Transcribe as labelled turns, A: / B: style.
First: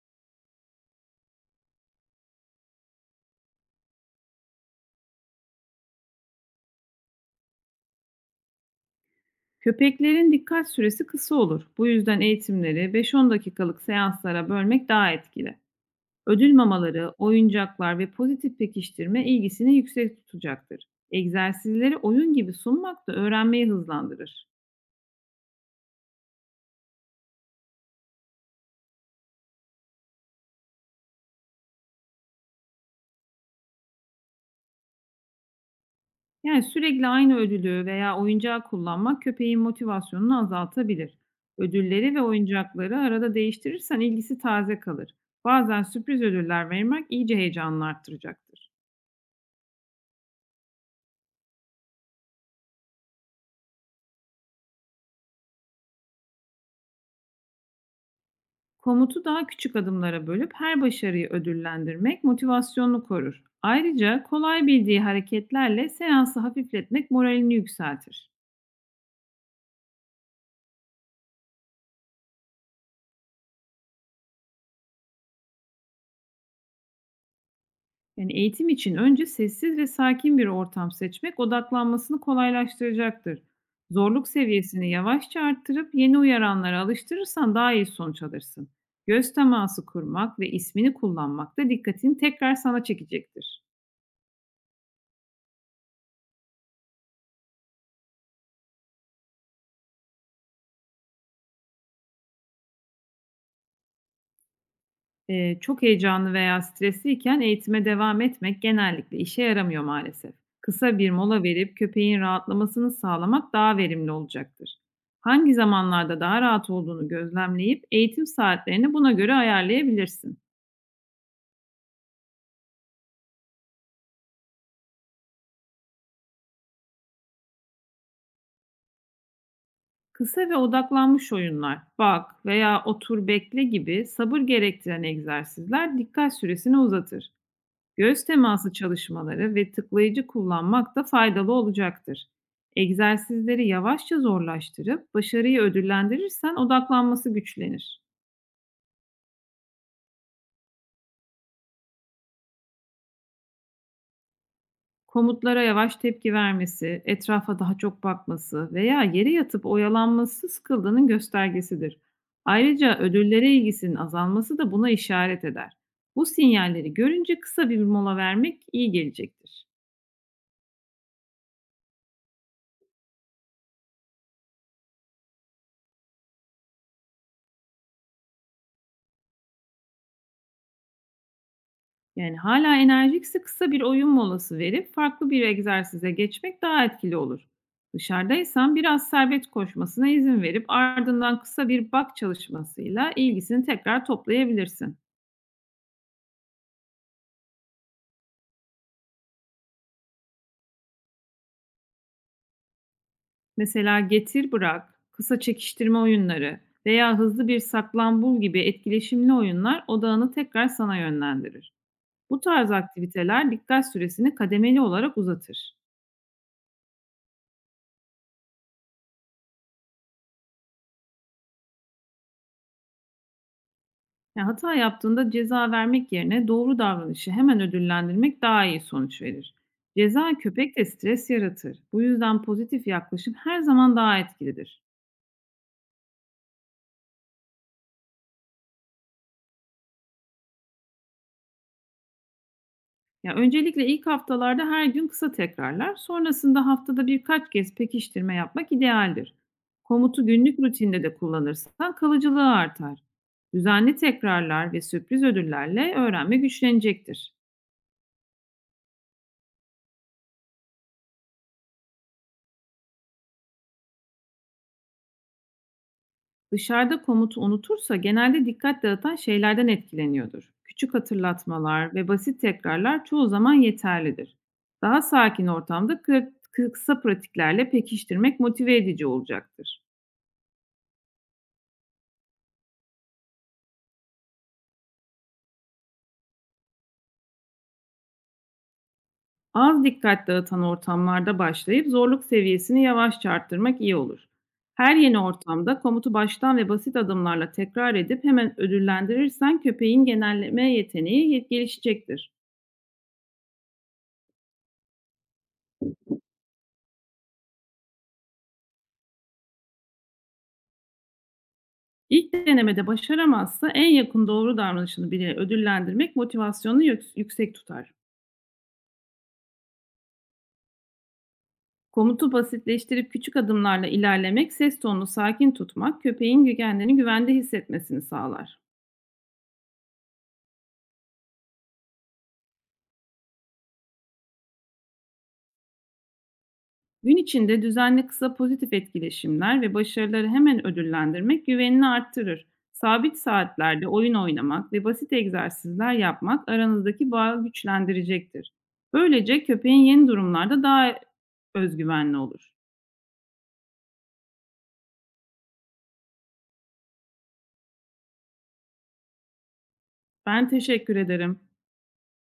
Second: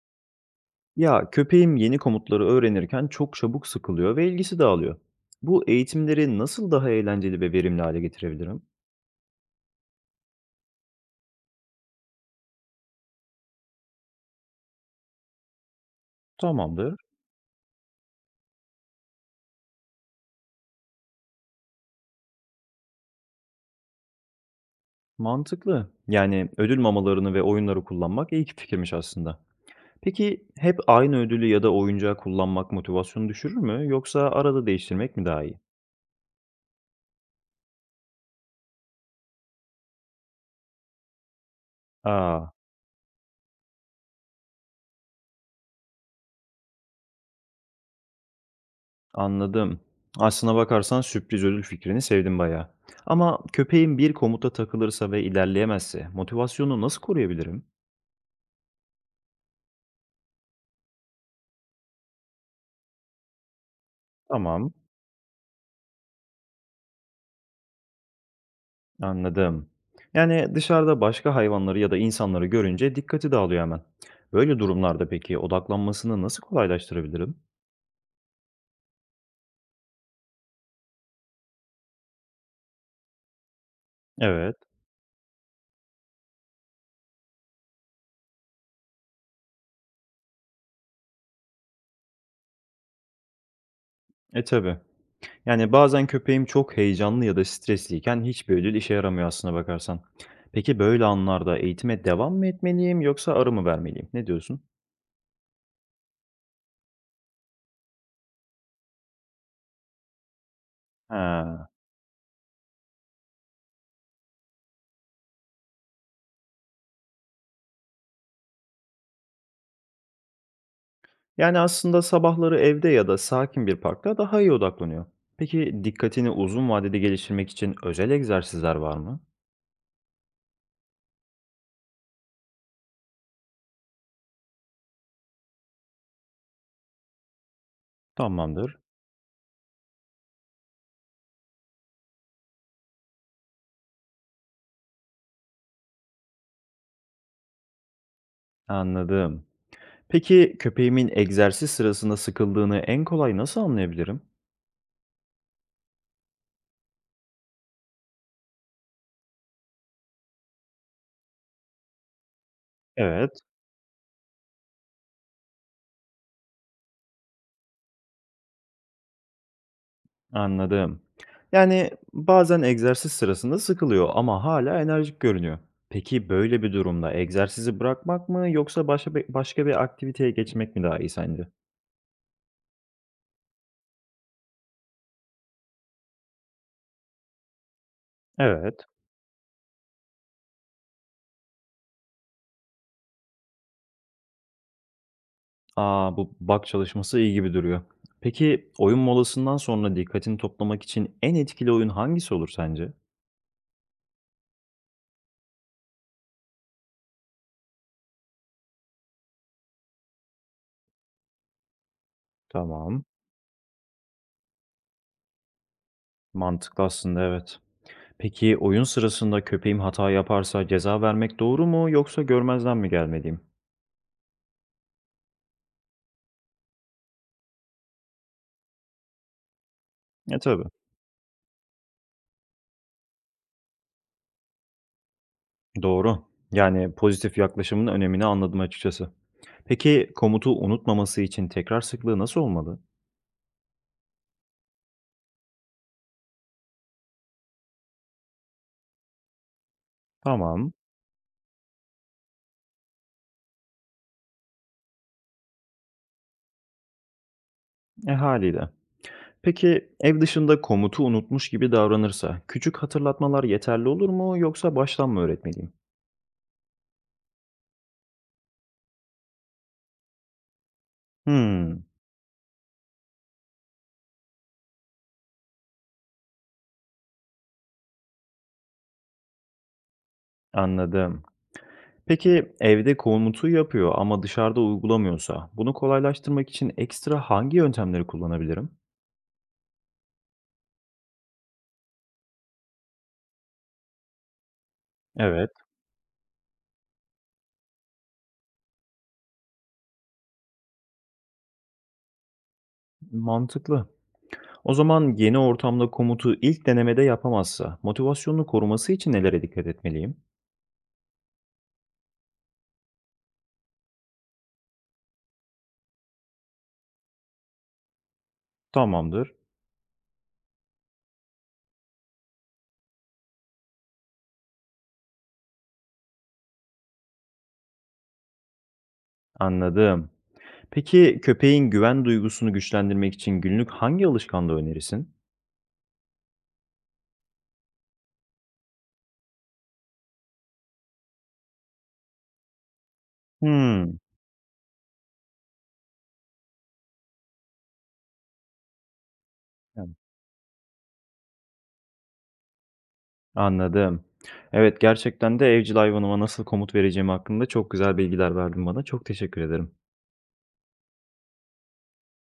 A: Ya köpeğim yeni komutları öğrenirken çok çabuk sıkılıyor ve ilgisi dağılıyor. Bu eğitimleri nasıl daha eğlenceli ve verimli hale getirebilirim?
B: Köpeklerin dikkat süresi kısa olur. Bu yüzden eğitimleri 5-10 dakikalık seanslara bölmek daha etkili. Ödül
A: Tamamdır.
B: mamaları, oyuncaklar ve pozitif pekiştirme ilgisini yüksek tutacaktır. Egzersizleri oyun gibi sunmak da öğrenmeyi hızlandırır.
A: Mantıklı. Yani ödül mamalarını ve oyunları kullanmak iyi ki fikirmiş aslında. Peki hep aynı ödülü ya da oyuncağı kullanmak motivasyonu düşürür mü yoksa arada değiştirmek mi daha iyi?
B: Yani sürekli aynı ödülü veya oyuncağı kullanmak köpeğin motivasyonunu azaltabilir. Ödülleri ve
A: Aa,
B: oyuncakları arada değiştirirsen ilgisi taze kalır. Bazen sürpriz ödüller vermek iyice heyecanını arttıracaktır.
A: anladım. Aslına bakarsan sürpriz ödül fikrini sevdim bayağı. Ama köpeğim bir komuta takılırsa ve ilerleyemezse motivasyonu nasıl koruyabilirim?
B: Komutu daha küçük adımlara bölüp her başarıyı ödüllendirmek motivasyonunu korur. Ayrıca kolay
A: Tamam.
B: bildiği hareketlerle seansı hafifletmek moralini yükseltir.
A: Anladım. Yani dışarıda başka hayvanları ya da insanları görünce dikkati dağılıyor hemen. Böyle durumlarda peki odaklanmasını nasıl kolaylaştırabilirim?
B: Yani eğitim için önce sessiz ve sakin bir ortam seçmek odaklanmasını kolaylaştıracaktır. Zorluk
A: Evet.
B: seviyesini yavaşça arttırıp yeni uyaranlara alıştırırsan daha iyi sonuç alırsın. Göz teması kurmak ve ismini kullanmak da dikkatini tekrar sana çekecektir.
A: E tabii. Yani bazen köpeğim çok heyecanlı ya da stresliyken hiçbir ödül işe yaramıyor aslına bakarsan. Peki böyle anlarda eğitime devam mı etmeliyim yoksa ara mı vermeliyim? Ne diyorsun?
B: Çok heyecanlı veya stresliyken eğitime devam etmek genellikle işe yaramıyor maalesef. Kısa bir mola
A: Ha.
B: verip köpeğin rahatlamasını sağlamak daha verimli olacaktır. Hangi zamanlarda daha rahat olduğunu gözlemleyip eğitim saatlerini buna göre ayarlayabilirsin.
A: Yani aslında sabahları evde ya da sakin bir parkta daha iyi odaklanıyor. Peki dikkatini uzun vadede geliştirmek için özel egzersizler var mı?
B: Kısa ve odaklanmış oyunlar, bak veya otur bekle gibi sabır gerektiren egzersizler dikkat süresini uzatır. Göz teması
A: Tamamdır.
B: çalışmaları ve tıklayıcı kullanmak da faydalı olacaktır. Egzersizleri yavaşça zorlaştırıp başarıyı ödüllendirirsen odaklanması güçlenir.
A: Anladım. Peki köpeğimin egzersiz sırasında sıkıldığını en kolay nasıl anlayabilirim?
B: Komutlara yavaş tepki vermesi, etrafa daha çok bakması veya yere yatıp oyalanması sıkıldığının göstergesidir. Ayrıca
A: Evet,
B: ödüllere ilgisinin azalması da buna işaret eder. Bu sinyalleri görünce kısa bir mola vermek iyi gelecektir.
A: anladım. Yani bazen egzersiz sırasında sıkılıyor ama hala enerjik görünüyor. Peki böyle bir durumda egzersizi bırakmak mı yoksa başka bir aktiviteye geçmek mi daha iyi sence?
B: Yani hala enerjikse kısa bir oyun molası verip farklı bir egzersize geçmek daha etkili olur. Dışarıdaysan
A: Evet.
B: biraz serbest koşmasına izin verip ardından kısa bir bak çalışmasıyla ilgisini tekrar toplayabilirsin.
A: Aa, bu bak çalışması iyi gibi duruyor. Peki oyun molasından sonra dikkatini toplamak için en etkili oyun hangisi olur sence?
B: Mesela getir bırak, kısa çekiştirme oyunları veya hızlı bir saklambaç gibi etkileşimli oyunlar odağını tekrar sana yönlendirir. Bu tarz
A: Tamam.
B: aktiviteler dikkat süresini kademeli olarak uzatır.
A: Mantıklı aslında, evet. Peki oyun sırasında köpeğim hata yaparsa ceza vermek doğru mu yoksa görmezden mi gelmeliyim?
B: Ya, hata yaptığında ceza vermek yerine doğru davranışı hemen ödüllendirmek daha iyi sonuç verir. Ceza
A: E tabii,
B: köpekte stres yaratır. Bu yüzden pozitif yaklaşım her zaman daha etkilidir.
A: doğru. Yani pozitif yaklaşımın önemini anladım açıkçası. Peki komutu unutmaması için tekrar sıklığı nasıl olmalı?
B: Ya öncelikle ilk haftalarda her gün kısa tekrarlar, sonrasında haftada birkaç kez pekiştirme yapmak idealdir. Komutu günlük
A: Tamam,
B: rutinde de kullanırsan kalıcılığı artar. Düzenli tekrarlar ve sürpriz ödüllerle öğrenme güçlenecektir.
A: e haliyle. Peki ev dışında komutu unutmuş gibi davranırsa küçük hatırlatmalar yeterli olur mu yoksa baştan mı öğretmeliyim?
B: Dışarıda komutu unutursa genelde dikkat dağıtan şeylerden etkileniyordur. Küçük
A: Hmm,
B: hatırlatmalar ve basit tekrarlar çoğu zaman yeterlidir. Daha sakin ortamda kısa pratiklerle pekiştirmek motive edici olacaktır.
A: anladım. Peki evde komutu yapıyor ama dışarıda uygulamıyorsa, bunu kolaylaştırmak için ekstra hangi yöntemleri kullanabilirim?
B: Az dikkat dağıtan ortamlarda başlayıp zorluk seviyesini yavaşça arttırmak iyi olur. Her yeni
A: Evet,
B: ortamda komutu baştan ve basit adımlarla tekrar edip hemen ödüllendirirsen köpeğin genelleme yeteneği gelişecektir.
A: mantıklı. O zaman yeni ortamda komutu ilk denemede yapamazsa, motivasyonunu koruması için nelere dikkat etmeliyim?
B: İlk denemede başaramazsa en yakın doğru davranışını bile ödüllendirmek motivasyonunu yüksek tutar.
A: Tamamdır.
B: Komutu basitleştirip küçük adımlarla ilerlemek, ses tonunu sakin tutmak köpeğin kendini güvende hissetmesini sağlar.
A: Anladım. Peki köpeğin güven duygusunu güçlendirmek için günlük hangi alışkanlığı önerirsin?
B: Gün içinde düzenli kısa pozitif etkileşimler ve başarıları hemen ödüllendirmek güvenini arttırır. Sabit saatlerde
A: Hmm,
B: oyun oynamak ve basit egzersizler yapmak aranızdaki bağı güçlendirecektir. Böylece köpeğin
A: yani
B: yeni durumlarda daha özgüvenli olur.
A: anladım. Evet, gerçekten de evcil hayvanıma nasıl komut vereceğim hakkında çok güzel bilgiler verdin bana. Çok teşekkür ederim.
B: Ben teşekkür ederim.